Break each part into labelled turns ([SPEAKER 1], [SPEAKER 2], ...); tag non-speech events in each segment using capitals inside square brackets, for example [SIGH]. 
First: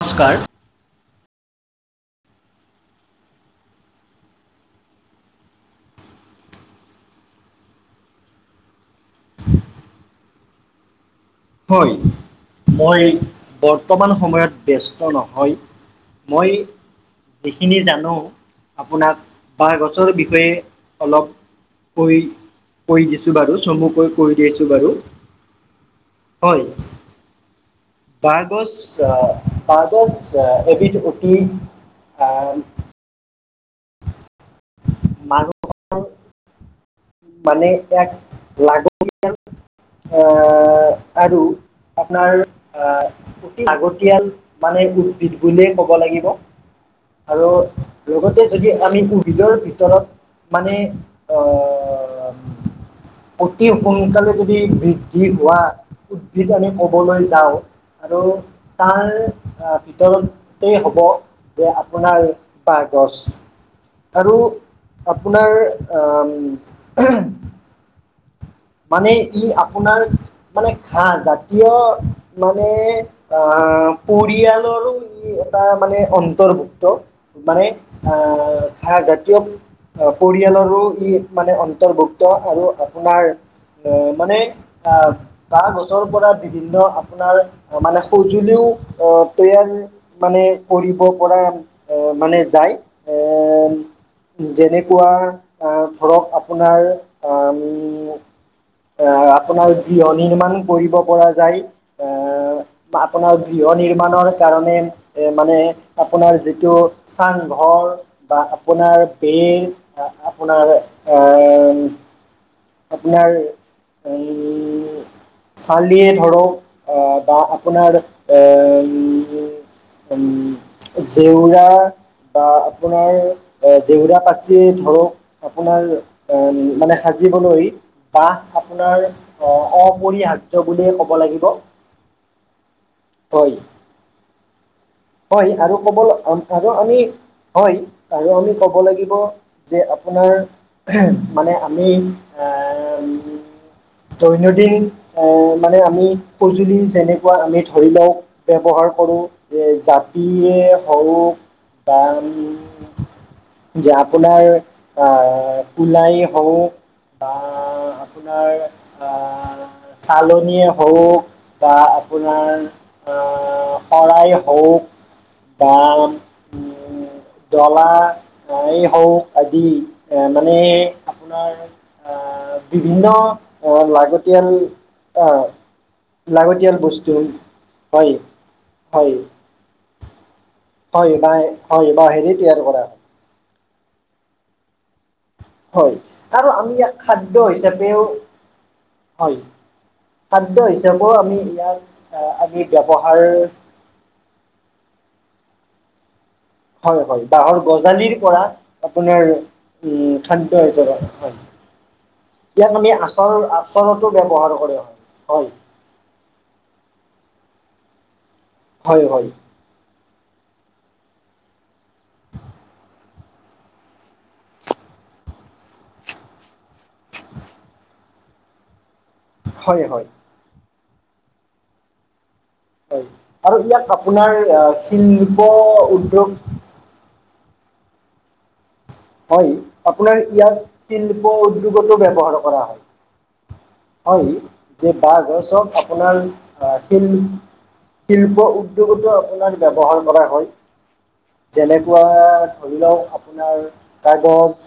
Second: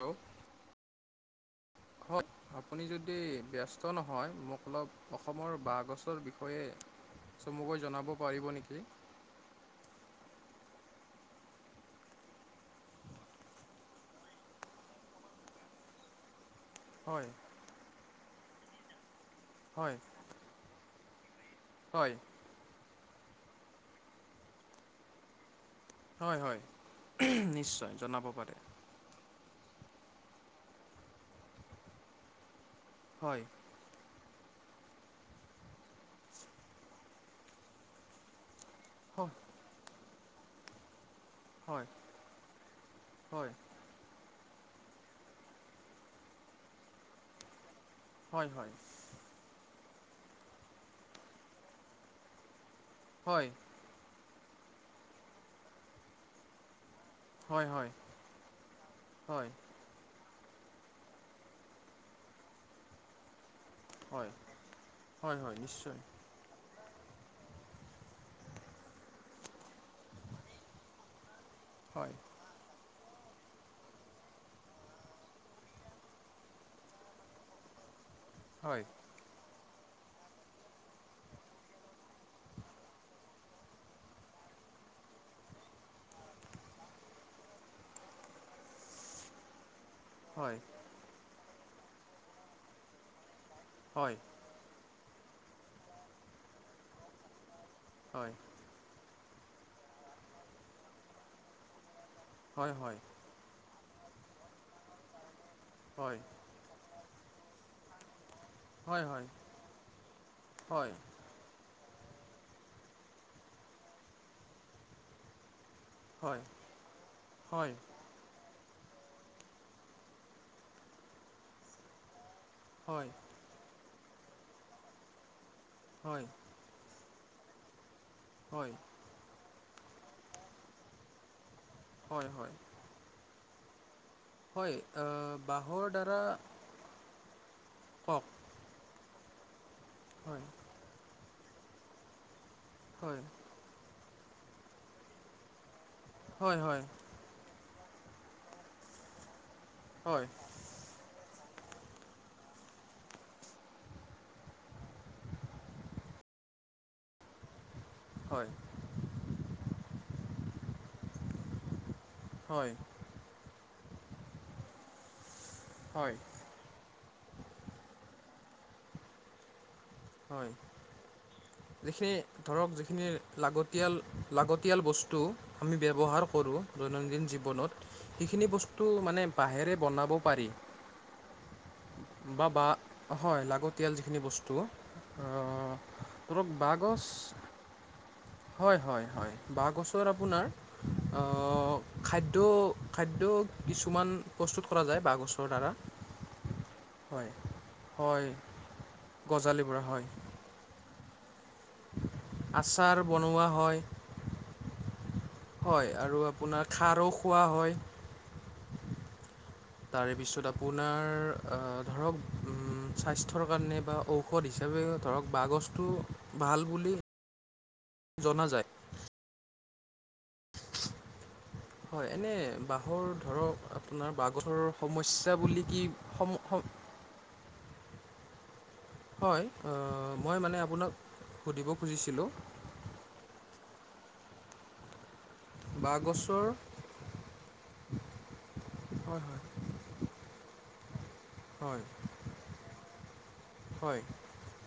[SPEAKER 1] Hello
[SPEAKER 2] নমস্কাৰ।
[SPEAKER 1] হয়। আপুনি যদি ব্যস্ত নহয় মোক অলপ অসমৰ বাঁহগছৰ বিষয়ে চমুকৈ জনাব পাৰিব নেকি?
[SPEAKER 2] [INAUDIBLE] হয়, মই বৰ্তমান সময়ত ব্যস্ত নহয়। মই
[SPEAKER 1] হয়।
[SPEAKER 2] যিখিনি জানো আপোনাক বাঁহ
[SPEAKER 1] হয়
[SPEAKER 2] গছৰ বিষয়ে অলপ
[SPEAKER 1] হয়
[SPEAKER 2] কৈ কৈ দিছো বাৰু চমুকৈ কৈ দিছো বাৰু।
[SPEAKER 1] হয় হয়, উহ নিশ্চয়। জনাব পাৰে
[SPEAKER 2] বাহগছ আ বাহগছ আ এবিধ উদ্যোগীক আ
[SPEAKER 1] হয়।
[SPEAKER 2] [UNINTELLIGIBLE] মানে এক লাগ
[SPEAKER 1] হ
[SPEAKER 2] আহ আৰু
[SPEAKER 1] হয়
[SPEAKER 2] আপোনাৰ আ
[SPEAKER 1] হয়
[SPEAKER 2] অতি লাগতিয়াল মানে উদ্ভিদ বুলিয়েই ক'ব লাগিব। আৰু লগতে
[SPEAKER 1] হয়
[SPEAKER 2] যদি আমি উদ্ভিদৰ ভিতৰত মানে অ অম
[SPEAKER 1] হয়
[SPEAKER 2] অতি সোনকালে যদি বৃদ্ধি হোৱা, উদ্ভিদ আমি ক'বলৈ পাওঁ
[SPEAKER 1] হয় হয়
[SPEAKER 2] আৰু তাৰ
[SPEAKER 1] হয় হয়
[SPEAKER 2] আ ভিতৰত তই হব, যে আপোনাৰ বাহ গছ।
[SPEAKER 1] হয়
[SPEAKER 2] আৰু
[SPEAKER 1] হয় হয়
[SPEAKER 2] আপোনাৰ
[SPEAKER 1] নিশ্চয়
[SPEAKER 2] আম এহে মানে ই আপোনাৰ মানে ঘাহ জাতীয়
[SPEAKER 1] হয়
[SPEAKER 2] মানে আ পৰিয়ালৰো ই এটা মানে অন্তৰ্ভুক্ত মানে আ
[SPEAKER 1] হয়
[SPEAKER 2] ঘাহ জাতীয় বুলি আ পৰিয়ালৰো ই মানে অন্তৰ্ভুক্ত আৰু আপোনাৰ মানে আ বাহ গছৰ পৰা বিভিন্ন আপোনাৰ অ মানে সঁজুলিও আহ তৈয়াৰ মানে
[SPEAKER 1] হয়
[SPEAKER 2] কৰিব পৰা এ মানে যায় এ
[SPEAKER 1] হয়।
[SPEAKER 2] যেনেকুৱা আ ধৰক আপোনাৰ আম
[SPEAKER 1] হয়
[SPEAKER 2] এ আপোনাৰ গৃহ নিৰ্মাণ কৰিব পৰা যায়,
[SPEAKER 1] হয়
[SPEAKER 2] এ
[SPEAKER 1] হয়
[SPEAKER 2] আপোনাৰ গৃহ নিৰ্মাণৰ কাৰণে এ মানে
[SPEAKER 1] হয়
[SPEAKER 2] আপোনাৰ যিটো চাংঘৰ বা
[SPEAKER 1] হয় হয়
[SPEAKER 2] আপোনাৰ বীৰ আ আপোনাৰ
[SPEAKER 1] হয়
[SPEAKER 2] আ আপোনাৰ উম চালিয়ে
[SPEAKER 1] হয় হয় হয়
[SPEAKER 2] ধৰক আহ বা
[SPEAKER 1] হয়
[SPEAKER 2] আপোনাৰ অম অম জেওৰা বা আপোনাৰ এ জেওৰা পাচি ধৰক আপোনাৰ এ মানে সাজিবলৈ বা আপোনাৰ অ অপৰিহাৰ্য্য বুলিয়ে ক'ব লাগিব।
[SPEAKER 1] হয় হয়।
[SPEAKER 2] হয়।
[SPEAKER 1] হয় অ
[SPEAKER 2] হয় আৰু ক'বলে অম অম আৰু আমি হয়
[SPEAKER 1] কওক
[SPEAKER 2] আৰু আমি ক'ব লাগিব যে আপোনাৰ
[SPEAKER 1] হয়
[SPEAKER 2] এহেম মানে আমি এ
[SPEAKER 1] হয়
[SPEAKER 2] দৈনন্দিন এ মানে আমি
[SPEAKER 1] হয়
[SPEAKER 2] সজুলি
[SPEAKER 1] হয়
[SPEAKER 2] যেনে আমি ধৰি লওক ব্যৱহাৰ কৰোঁ
[SPEAKER 1] হয়
[SPEAKER 2] জাপিয়ে হওঁক বা যে আপোনাৰ আহ ওলাই হওক বা
[SPEAKER 1] হয়
[SPEAKER 2] আপোনাৰ আহ চালনীয়ে হওক বা আপোনাৰ
[SPEAKER 1] হয়
[SPEAKER 2] আহ শৰাই হওক বা
[SPEAKER 1] হয়
[SPEAKER 2] উম ডলা এই হক আদি এ
[SPEAKER 1] হয়
[SPEAKER 2] মানে আপোনাৰ আ
[SPEAKER 1] যিখিনি ধৰক
[SPEAKER 2] বিভিন্ন
[SPEAKER 1] যিখিনি লাগতিয়াল
[SPEAKER 2] লাগতিয়াল
[SPEAKER 1] বস্তু
[SPEAKER 2] আ
[SPEAKER 1] আমি ব্যৱহাৰ কৰোঁ দৈনন্দিন জীৱনত
[SPEAKER 2] হয়
[SPEAKER 1] সেইখিনি বস্তু
[SPEAKER 2] হয়
[SPEAKER 1] মানে বাঁহেৰে বনাব পাৰি
[SPEAKER 2] হয় বাহে হয় বাহেৰে
[SPEAKER 1] বা
[SPEAKER 2] তৈয়াৰ
[SPEAKER 1] বা
[SPEAKER 2] কৰা
[SPEAKER 1] হয় লাগতিয়াল যিখিনি বস্তু
[SPEAKER 2] হয়
[SPEAKER 1] ধৰক
[SPEAKER 2] আৰু আমি ইয়াক
[SPEAKER 1] বাঁহগছ
[SPEAKER 2] খাদ্য হিচাপেও
[SPEAKER 1] হয় হয় হয় বাঁহ গছৰ আপোনাৰ
[SPEAKER 2] খাদ্য হিচাপেও আমি
[SPEAKER 1] আহ
[SPEAKER 2] ইয়াক
[SPEAKER 1] খাদ্য
[SPEAKER 2] আমি ব্যৱহাৰ
[SPEAKER 1] খাদ্য কিছুমান প্ৰস্তুত কৰা যায় বাঁহগছৰ দ্বাৰা
[SPEAKER 2] হয় হয় বাঁহৰ গজালিৰ
[SPEAKER 1] হয়
[SPEAKER 2] পৰা আপোনাৰ
[SPEAKER 1] গজালিৰ পৰা হয়
[SPEAKER 2] উম খাদ্য হিচাপে হয় ইয়াক আমি আচাৰ
[SPEAKER 1] বনোৱা হয়
[SPEAKER 2] আচৰত টো ব্যৱহাৰ কৰে হয় হয়
[SPEAKER 1] হয় আৰু আপোনাৰ খাৰো খোৱা হয়
[SPEAKER 2] হয় হয়
[SPEAKER 1] তাৰে পিছত আপোনাৰ ধৰক স্বাস্থ্যৰ কাৰণে বা ঔষধ হিচাপে ধৰক বাঁহগছটো ভাল বুলি জনা যায়
[SPEAKER 2] হয় হয়
[SPEAKER 1] হয় এনে বা
[SPEAKER 2] হয়
[SPEAKER 1] বাহৰ
[SPEAKER 2] আৰু
[SPEAKER 1] ধৰক
[SPEAKER 2] ইয়াক
[SPEAKER 1] আপোনাৰ বাঘ গছৰ সমস্যা
[SPEAKER 2] শিল্প
[SPEAKER 1] বুলি কি
[SPEAKER 2] উদ্যোগ
[SPEAKER 1] সম
[SPEAKER 2] হয়
[SPEAKER 1] আহ,
[SPEAKER 2] আপোনাৰ
[SPEAKER 1] মই মানে
[SPEAKER 2] ইয়াত
[SPEAKER 1] আপোনাক
[SPEAKER 2] শিল্প
[SPEAKER 1] সুধিব
[SPEAKER 2] উদ্যোগতো
[SPEAKER 1] খুজিছিলোঁ
[SPEAKER 2] ব্যৱহাৰ কৰা হয় হয় যে বহ গছক আপোনাৰ
[SPEAKER 1] বাঁহগছৰ
[SPEAKER 2] শিল শিল্প উদ্যোগতো
[SPEAKER 1] হয়
[SPEAKER 2] আপোনাৰ ব্যৱহাৰ কৰা হয়
[SPEAKER 1] হয়
[SPEAKER 2] যেনেকুৱা ধৰি লওক আপোনাৰ
[SPEAKER 1] হয়
[SPEAKER 2] কাগজ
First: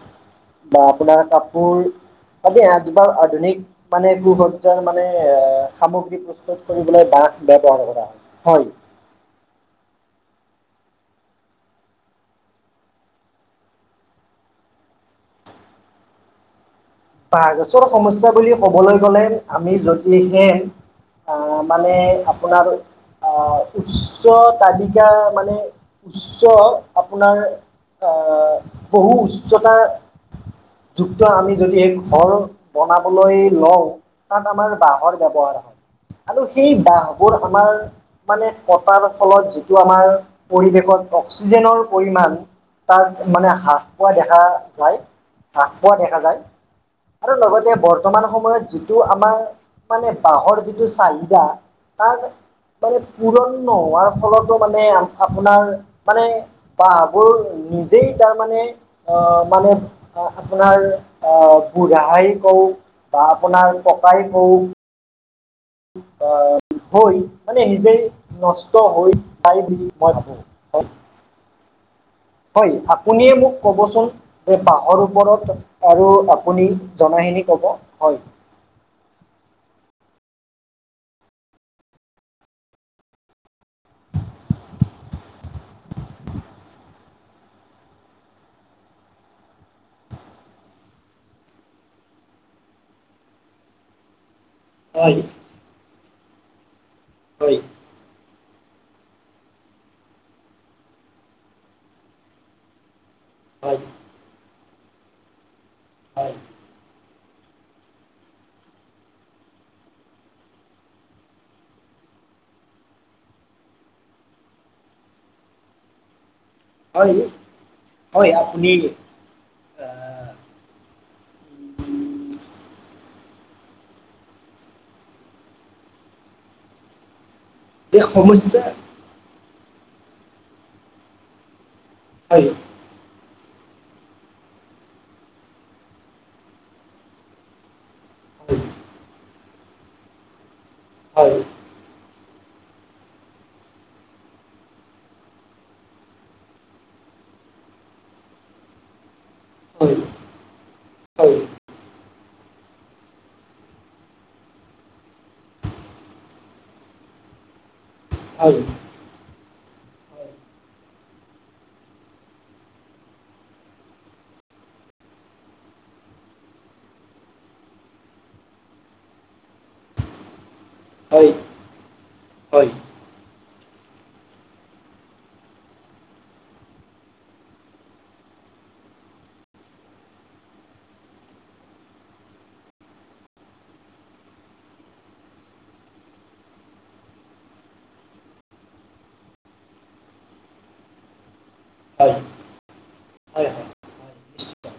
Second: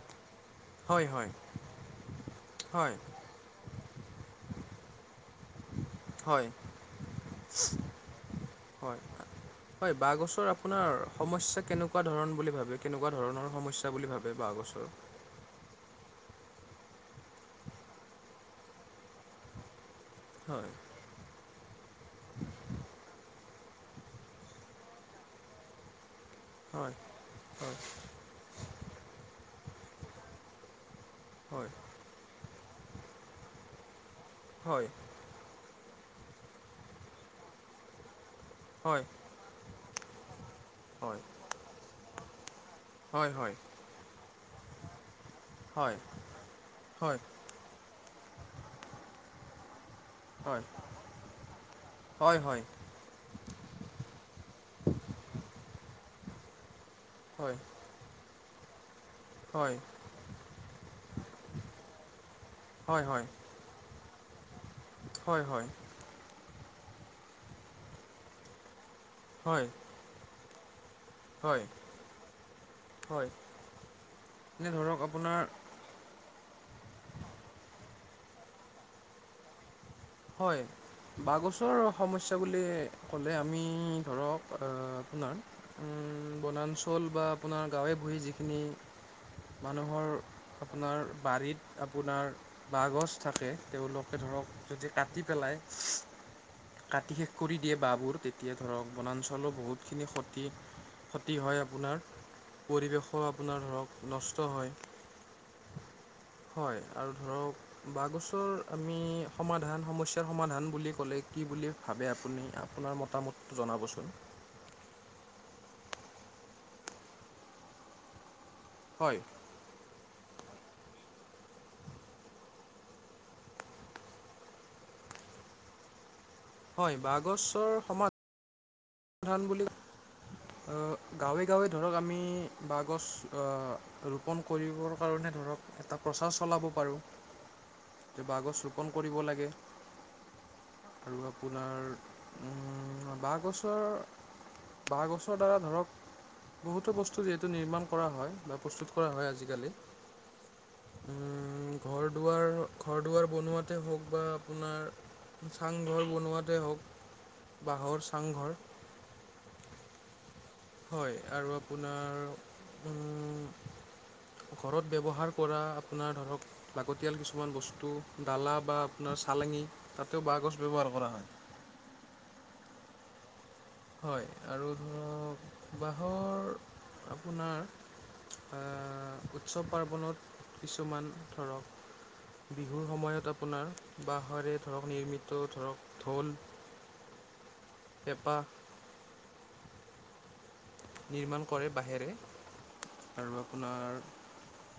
[SPEAKER 2] বা
[SPEAKER 1] হয়
[SPEAKER 2] আপোনাৰ
[SPEAKER 1] হয়
[SPEAKER 2] কাপোৰ আদি
[SPEAKER 1] হয় হয়
[SPEAKER 2] আজবাৰ আধুনিক মানে একো সজ্জাৰ মানে সামগ্ৰী
[SPEAKER 1] হয়
[SPEAKER 2] প্ৰস্তুত কৰিবলৈ বাহ ব্যৱহাৰ কৰা হয় হয়
[SPEAKER 1] হয় হয় হয় বাঁহ গছৰ আপোনাৰ সমস্যা কেনেকুৱা ধৰণ বুলি ভাবে কেনেকুৱা ধৰণৰ সমস্যা বুলি ভাব বে বাহ গছৰ
[SPEAKER 2] বাঁহ গছৰ সমস্যা বুলি কবলৈ গলে আমি যদিহে
[SPEAKER 1] হয়
[SPEAKER 2] আহ মানে আপোনাৰ আহ উচ্চ তালিকা মানে উচ্চ
[SPEAKER 1] হয়
[SPEAKER 2] আপোনাৰ বহু উচ্চতা যুক্ত আমি
[SPEAKER 1] হয়
[SPEAKER 2] যদি হে ঘৰ বনাবলৈ লওঁ তাত আমাৰ
[SPEAKER 1] হয়
[SPEAKER 2] বাঁহৰ ব্যৱহাৰ হয় আৰু সেই বাহবোৰ আমাৰ মানে কতাৰ
[SPEAKER 1] হয়
[SPEAKER 2] ফলত টো আমাৰ পৰিৱেশত
[SPEAKER 1] হয়
[SPEAKER 2] অক্সিজেনৰ পৰিমাণ তাত
[SPEAKER 1] হয় হয়
[SPEAKER 2] মানে হ্ৰাস পোৱা দেখা যায় হ্ৰাস পোৱা
[SPEAKER 1] হয়
[SPEAKER 2] দেখা যায়
[SPEAKER 1] হয়
[SPEAKER 2] আৰু লগতে বৰ্তমান সময়ত যিটো আমাৰ মানে
[SPEAKER 1] হয়
[SPEAKER 2] বাঁহৰ যিটো চাহিদা তাৰ
[SPEAKER 1] হয় হয়
[SPEAKER 2] মানে পুৰণ নোৱাৰ ফলতো মানে আপোনাৰ মানে বাহ মোৰ,
[SPEAKER 1] হয় হয়
[SPEAKER 2] নিজেই তাৰ মানে অ' মানে
[SPEAKER 1] হয়
[SPEAKER 2] অ' আপোনাৰ আহ' বোৰাহাই কল
[SPEAKER 1] হয়
[SPEAKER 2] বা আপোনাৰ পকাই কল
[SPEAKER 1] হয়, হয়।
[SPEAKER 2] আহ [INAUDIBLE] হৈ মানে নিজেই নষ্ট হৈ যায়,
[SPEAKER 1] হয়
[SPEAKER 2] বুলি মই ভাবো।
[SPEAKER 1] হয়।
[SPEAKER 2] হয়,
[SPEAKER 1] হয়
[SPEAKER 2] আপুনিয়ে মোক ক'বচোন যে
[SPEAKER 1] এনে ধৰক
[SPEAKER 2] বাঁহৰ
[SPEAKER 1] আপোনাৰ
[SPEAKER 2] ওপৰত আৰু আপুনি জনাখিনি ক'ব হয়।
[SPEAKER 1] হয়। বাঁহগছৰ সমস্যা বুলি ক'লে আমি, ধৰক আপোনাৰ উম, বনাঞ্চল বা আপোনাৰ গাঁৱে ভূঞে যিখিনি মানুহৰ আপোনাৰ বাৰীত, আপোনাৰ বাঁহগছ থাকে। তেওঁলোকে ধৰক যদি
[SPEAKER 2] হয়
[SPEAKER 1] কাটি পেলাই, কাটি শেষ কৰি
[SPEAKER 2] হয়
[SPEAKER 1] দিয়ে বাঁহবোৰ তেতি তিয়া ধৰক বনাঞ্চলো বহুতখিনি ক্ষতি, ক্ষতি হয় আপোনাৰ। পৰিৱেশো আপোনাৰ
[SPEAKER 2] হয়
[SPEAKER 1] ধৰক নষ্ট হয়, হয় আৰু ধৰক বাঁহগছৰ আমি সমাধান সমস্যাৰ সমাধান বুলি ক'লে কি বুলি ভাবে আপুনি, আপোনাৰ মতামত জনাবচোন
[SPEAKER 2] হয়, ই। হয় আপুনি
[SPEAKER 1] হয়।
[SPEAKER 2] আহ, উম,
[SPEAKER 1] হয়, বাঁহ গছৰ
[SPEAKER 2] তে সমস্যা
[SPEAKER 1] কিমান বুলি অ' গাঁৱে গাঁৱে ধৰক আমি
[SPEAKER 2] হয়
[SPEAKER 1] বাঁহ গছ আ, ৰোপণ কৰিবৰ কাৰণে ধৰক এটা প্ৰচাৰ চলাব পাৰোঁ। এ বাঁহ গছ
[SPEAKER 2] হয়
[SPEAKER 1] ৰোপণ কৰিব লাগে। আৰু
[SPEAKER 2] হয়
[SPEAKER 1] আপোনাৰ উম, বাঁহ গছ ৰ, বাঁহ গছৰ দ্বাৰা ধৰক বহুতো বস্তু যিহেতু নিৰ্মাণ কৰা হয় বা প্ৰস্তুত কৰা হয়, আজিকালি।
[SPEAKER 2] হয় হয়
[SPEAKER 1] উম ঘৰ দুৱাৰ, ঘৰ দুৱাৰ বনোৱাতে হওক বা আপোনাৰ চাংঘৰ বনোৱাতে হওক, বাঁহৰ
[SPEAKER 2] হয়
[SPEAKER 1] চাংঘৰ।
[SPEAKER 2] হয়
[SPEAKER 1] হয় আৰু আপোনাৰ, উম ঘৰত ব্যৱহাৰ কৰা, আপোনাৰ ধৰক লাগতিয়াল কিছুমান বস্তু দালা বা আপোনাৰ চালেঙি, তাতেও বাঁহ গছ ব্যৱহাৰ কৰা হয়।
[SPEAKER 2] হয়
[SPEAKER 1] হয় আৰু উম, বাঁহৰ আপোনাৰ আ, উৎসৱ পাৰ্বণত কিছুমান ধৰক বিহুৰ সময়ত আপোনাৰ বাঁহৰে ধৰক, নিৰ্মিত ধৰক ঢোল পেপা নিৰ্মাণ কৰে বাঁহেৰে
[SPEAKER 2] হয়
[SPEAKER 1] আৰু
[SPEAKER 2] হয় হয়
[SPEAKER 1] আপোনাৰ
[SPEAKER 2] নিশ্চয়।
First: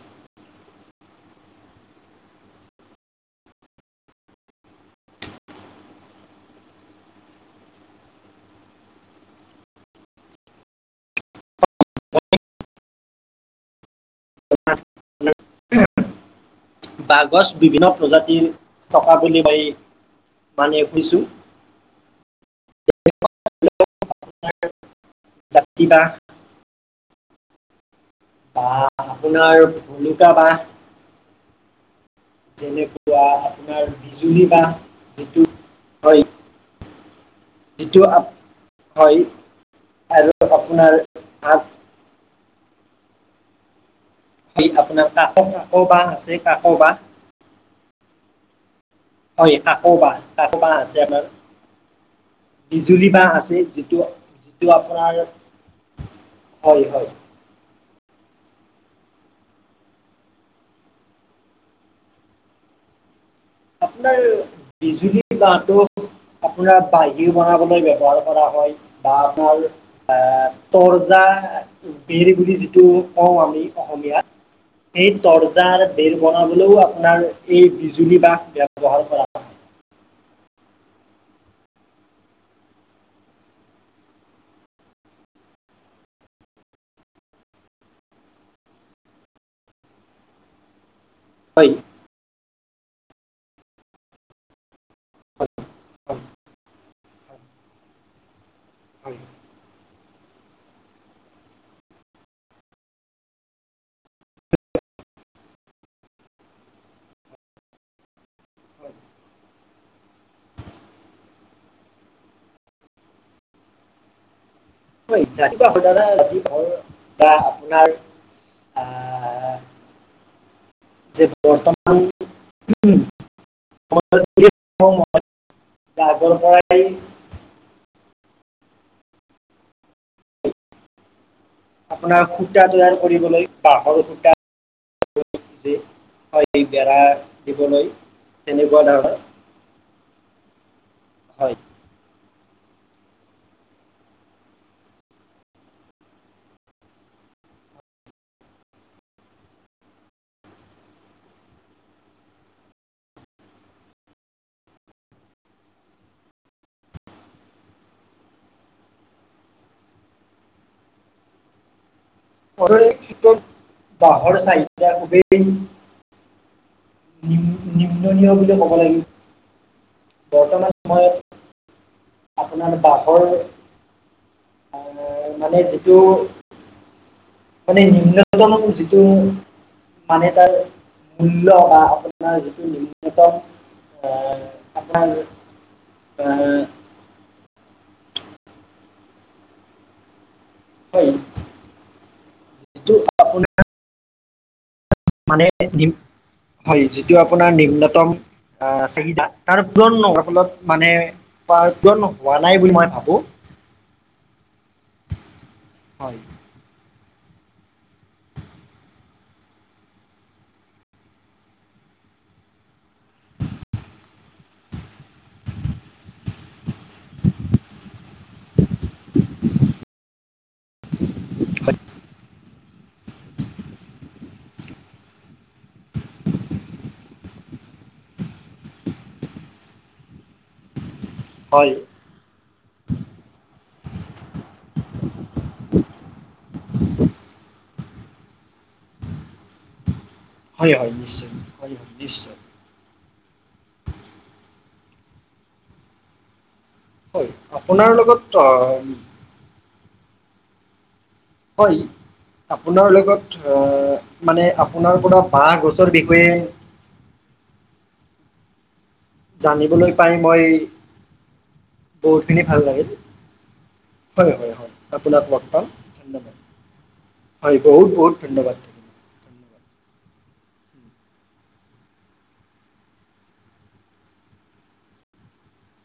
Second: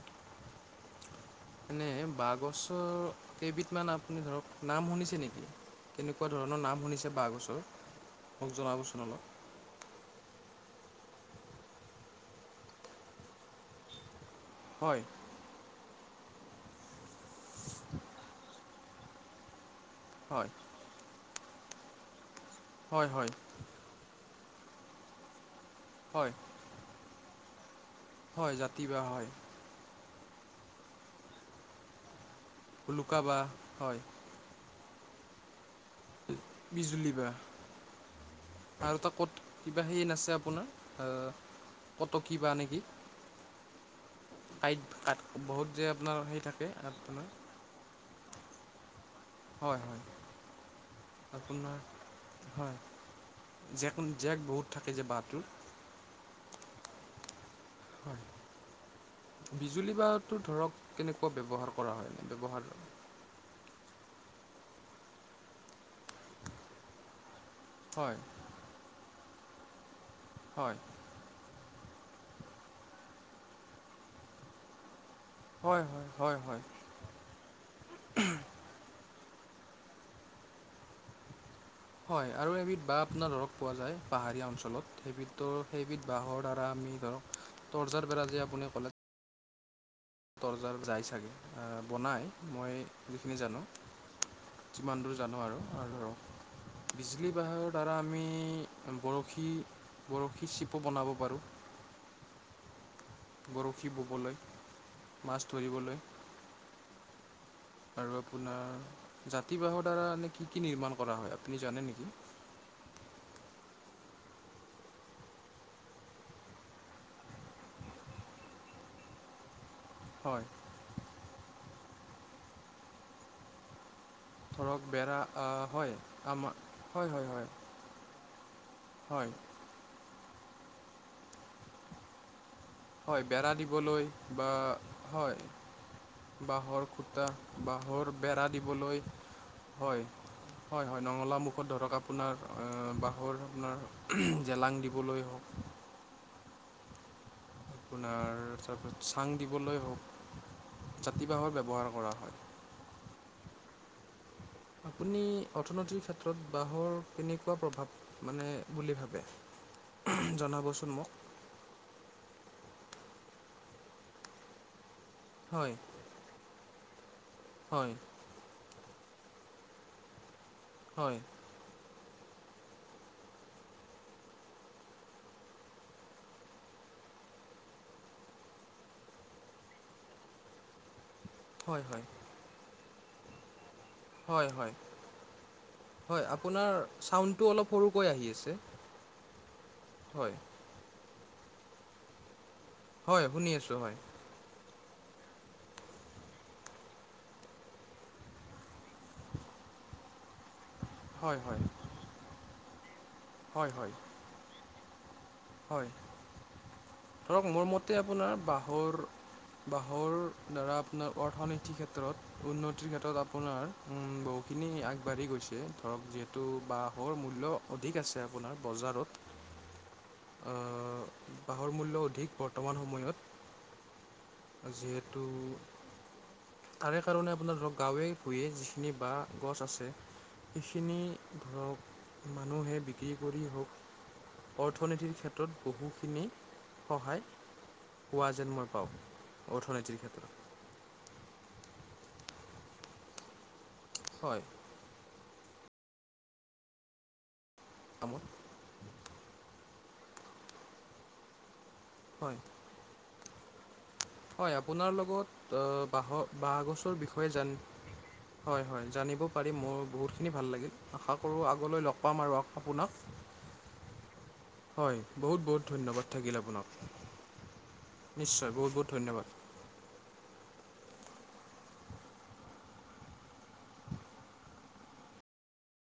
[SPEAKER 1] এনেই বাঁহগছৰ কেইবিধমান আপুনি ধৰক নাম শুনিছে নেকি? কেনেকুৱা ধৰণৰ নাম শুনিছে বাঁহগছৰ, মোক জনাবচোন অলপ।
[SPEAKER 2] [UNINTELLIGIBLE]
[SPEAKER 1] হয়
[SPEAKER 2] [INAUDIBLE] বাহগছ বিভিন্ন প্ৰজাতিৰ থকা বুলি কয়।
[SPEAKER 1] হয়।
[SPEAKER 2] টানিয়ে ফুৰিছোঁ।
[SPEAKER 1] হয়, হয়।
[SPEAKER 2] জাতি বাঁহ,
[SPEAKER 1] হয়। হয়
[SPEAKER 2] বা
[SPEAKER 1] জাতি বাঁহ হয়
[SPEAKER 2] আপোনাৰ ভুলুকা বাঁহ।
[SPEAKER 1] ভুলুকা
[SPEAKER 2] যেনেকুৱা
[SPEAKER 1] বাঁহ
[SPEAKER 2] আপোনাৰ
[SPEAKER 1] হয়
[SPEAKER 2] বিজুলী বাঁহ, যিটো হয়
[SPEAKER 1] বিজুলী বাঁহ।
[SPEAKER 2] যিটো আপ
[SPEAKER 1] আৰু এটা
[SPEAKER 2] হয়
[SPEAKER 1] ক'ত কিবা সেই নাছে আপোনাৰ
[SPEAKER 2] আগ-
[SPEAKER 1] কট কি বাঁহ নেকি।
[SPEAKER 2] হয়
[SPEAKER 1] কাঁইট
[SPEAKER 2] আপোনাৰ
[SPEAKER 1] কা
[SPEAKER 2] কাক
[SPEAKER 1] বহুত
[SPEAKER 2] কাক
[SPEAKER 1] যে
[SPEAKER 2] বাঁহ
[SPEAKER 1] আপোনাৰ
[SPEAKER 2] আছে
[SPEAKER 1] হেই
[SPEAKER 2] কাক
[SPEAKER 1] থাকে
[SPEAKER 2] বাঁহ
[SPEAKER 1] আপোনাৰ।
[SPEAKER 2] হয়, কাকো বাঁহ কাকো বাঁহ আছে আপোনাৰ।
[SPEAKER 1] হয়
[SPEAKER 2] বিজুলী বাঁহ আছে
[SPEAKER 1] জেক
[SPEAKER 2] যিটো
[SPEAKER 1] জেক
[SPEAKER 2] যিটো
[SPEAKER 1] বহুত থাকে যে
[SPEAKER 2] আপোনাৰ
[SPEAKER 1] বাঁহটোৰ
[SPEAKER 2] হয়, হয়।
[SPEAKER 1] হয়। বিজুলী বাঁহ টো ধৰক কেনেকুৱা ব্যৱহাৰ কৰা হয়, ব্যৱহাৰ?
[SPEAKER 2] আপোনাৰ বিজুলী বাঁহটো আপোনাৰ বাঁহী বনাবলৈ
[SPEAKER 1] হয়
[SPEAKER 2] ব্যৱহাৰ কৰা হয়, বা আপোনাৰ এ
[SPEAKER 1] হয়
[SPEAKER 2] তৰ ৰ্জা বেৰ বুলি যিটো কওঁ আমি অসমীয়াত। এই তৰ্জাৰ
[SPEAKER 1] হয় হয়
[SPEAKER 2] বেৰ
[SPEAKER 1] হয় হয়
[SPEAKER 2] বনাবলৈও আপোনাৰ এই বিজুলী বাঁহ ব্যৱহাৰ কৰা হয়।
[SPEAKER 1] হয়, আৰু এবিধ বাঁহ আপোনাৰ ধৰক পোৱা যায় পাহাৰীয়া অঞ্চলত সেইবিধৰ সেইবিধ বাঁহৰ দ্বাৰা আমি ধৰক তৰ্জাৰ বেৰা যে, আপুনি ক'লে তৰ্জাৰ যায় চাগে
[SPEAKER 2] হয়।
[SPEAKER 1] এ বনাই মই যিখিনি জানো। যিমান দূৰ জানো আৰু। বিজুলী বাহৰ দ্বাৰা আমি বৰশী বৰশী চিপো বনাব পাৰোঁ। বৰশী ববলৈ, মাছ ধৰিবলৈ। আৰু আপোনাৰ জাতি বাঁহৰ দ্বাৰা নে কি কি নিৰ্মাণ কৰা হয়, আপুনি জানে নেকি?
[SPEAKER 2] [UNINTELLIGIBLE] জাতি বাঁহৰ দ্বাৰা জাতি বাঁহৰ দ্বাৰা আপোনাৰ আহ
[SPEAKER 1] হয়।
[SPEAKER 2] [UNINTELLIGIBLE]
[SPEAKER 1] ধৰক বেৰা আহ, হয় আমাৰ
[SPEAKER 2] [UNINTELLIGIBLE]
[SPEAKER 1] হয়, হয়, হয়। হয়।
[SPEAKER 2] আপোনাৰ সূতা তৈয়াৰ
[SPEAKER 1] হয়
[SPEAKER 2] কৰিবলৈ
[SPEAKER 1] বেৰা
[SPEAKER 2] বাঁহৰ
[SPEAKER 1] দিবলৈ
[SPEAKER 2] সূতা।
[SPEAKER 1] বা হয়,
[SPEAKER 2] যি হয়
[SPEAKER 1] বাঁহৰ
[SPEAKER 2] বেৰা
[SPEAKER 1] খূটা
[SPEAKER 2] দিবলৈ
[SPEAKER 1] বাঁহৰ বেৰা
[SPEAKER 2] তেনেকুৱা ধৰণৰ
[SPEAKER 1] দিবলৈ। হয়, হয়, হয়, নঙলা মুখত ধৰক- আপোনাৰ বাঁহৰ আপোনাৰ জেলাং দিবলৈ হওক। আপোনাৰ তাৰপিছত চাং দিবলৈ হওক, জাতি বাঁহৰ ব্যৱহাৰ কৰা হয়।। আপুনি অৰ্থনৈতিৰ ক্ষেত্ৰত বাঁহৰ কেনেকুৱা প্ৰভাৱ মানে বুলি ভাবে? জনাবচোন মোক।
[SPEAKER 2] অৰ্থনৈতিক দিশত বাঁহৰ চাহিদা খুবেই
[SPEAKER 1] হয়, হয়,
[SPEAKER 2] নিম্ননীয় বুলি ক'ব লাগিব। বৰ্তমান
[SPEAKER 1] হয়,
[SPEAKER 2] সময়ত আপোনাৰ বাঁহৰ মানে যিটো মানে নিম্নতম যিটো মানে এ তাৰ মূল্যয় বা
[SPEAKER 1] হয়,
[SPEAKER 2] আপোনাৰ যিটো নিম্নতম আহ
[SPEAKER 1] হয়, হয়,
[SPEAKER 2] আপোনাৰ
[SPEAKER 1] হয়,
[SPEAKER 2] আহ
[SPEAKER 1] আপোনাৰ ছাউণ্ডটো অলপ সৰুকৈ আহি আছে, হয়।
[SPEAKER 2] হয়। যিটো
[SPEAKER 1] হয়, শুনি
[SPEAKER 2] আপোনাৰ
[SPEAKER 1] আছো হয়।
[SPEAKER 2] মানে নিম- হয়, যিটো আপোনাৰ নিম্নতম চাহিদা, তাৰ পূৰণ নোহোৱা ফলত- মানে
[SPEAKER 1] হয়, হয়,
[SPEAKER 2] উপাৰ্জন হোৱা নাই বুলি মই ভাবো।
[SPEAKER 1] হয়, হয়। হয়, ধৰক মোৰ মতে আপোনাৰ বাঁহৰ- বাঁহৰ দ্বাৰা আপোনাৰ অৰ্থনীতিৰ ক্ষেত্ৰত, উন্নতিৰ ক্ষেত্ৰত আপোনাৰ- উম' বহুখিনি আগবাঢ়ি গৈছে, ধৰক যিহেতু বাঁহৰ মূল্য অধিক আছে আপোনাৰ বজাৰত। অঁ' বাঁহৰ মূল্য অধিক বৰ্তমান সময়ত। যিহেতু, - তাৰে কাৰণে আপোনাৰ ধৰক গাঁৱে ভূঞে যিখিনি বাঁহ গছ আছে- সেইখিনি
[SPEAKER 2] হয়
[SPEAKER 1] ধৰক মানুহে বিক্ৰী কৰি হওক- অৰ্থনীতিৰ ক্ষেত্ৰত বহুখিনি সহায়- পোৱা যেন মই পাওঁ, অৰ্থনীতিৰ ক্ষেত্ৰত।
[SPEAKER 2] হয় হয়, নিশ্চয় হয় হয় নিশ্চয়।
[SPEAKER 1] হয়।
[SPEAKER 2] হয়, আপোনাৰ
[SPEAKER 1] কামত
[SPEAKER 2] লগত অঁ- হয়।
[SPEAKER 1] হয়।
[SPEAKER 2] আপোনাৰ লগত অঁ-
[SPEAKER 1] হয়, আপোনাৰ লগত অ বাঁহৰ বাঁহগছৰ বিষয়ে জান হয় হয় জানিব- পাৰি মোৰ
[SPEAKER 2] জানিবলৈ পাই
[SPEAKER 1] বহুতখিনি
[SPEAKER 2] মই
[SPEAKER 1] ভাল লাগিল, আশা কৰোঁ আগলৈ লগ পাম আৰু
[SPEAKER 2] বহুতখিনি ভাল লাগিল
[SPEAKER 1] আপোনাক।
[SPEAKER 2] হয় হয়।
[SPEAKER 1] হয়,
[SPEAKER 2] আপোনাক
[SPEAKER 1] বহুত
[SPEAKER 2] লগ
[SPEAKER 1] বহুত
[SPEAKER 2] পাম
[SPEAKER 1] ধন্যবাদ থাকিল আপোনাক।
[SPEAKER 2] হয় বহুত বহুত
[SPEAKER 1] নিশ্চয়
[SPEAKER 2] ধন্যবাদ
[SPEAKER 1] বহুত বহুত ধন্যবাদ।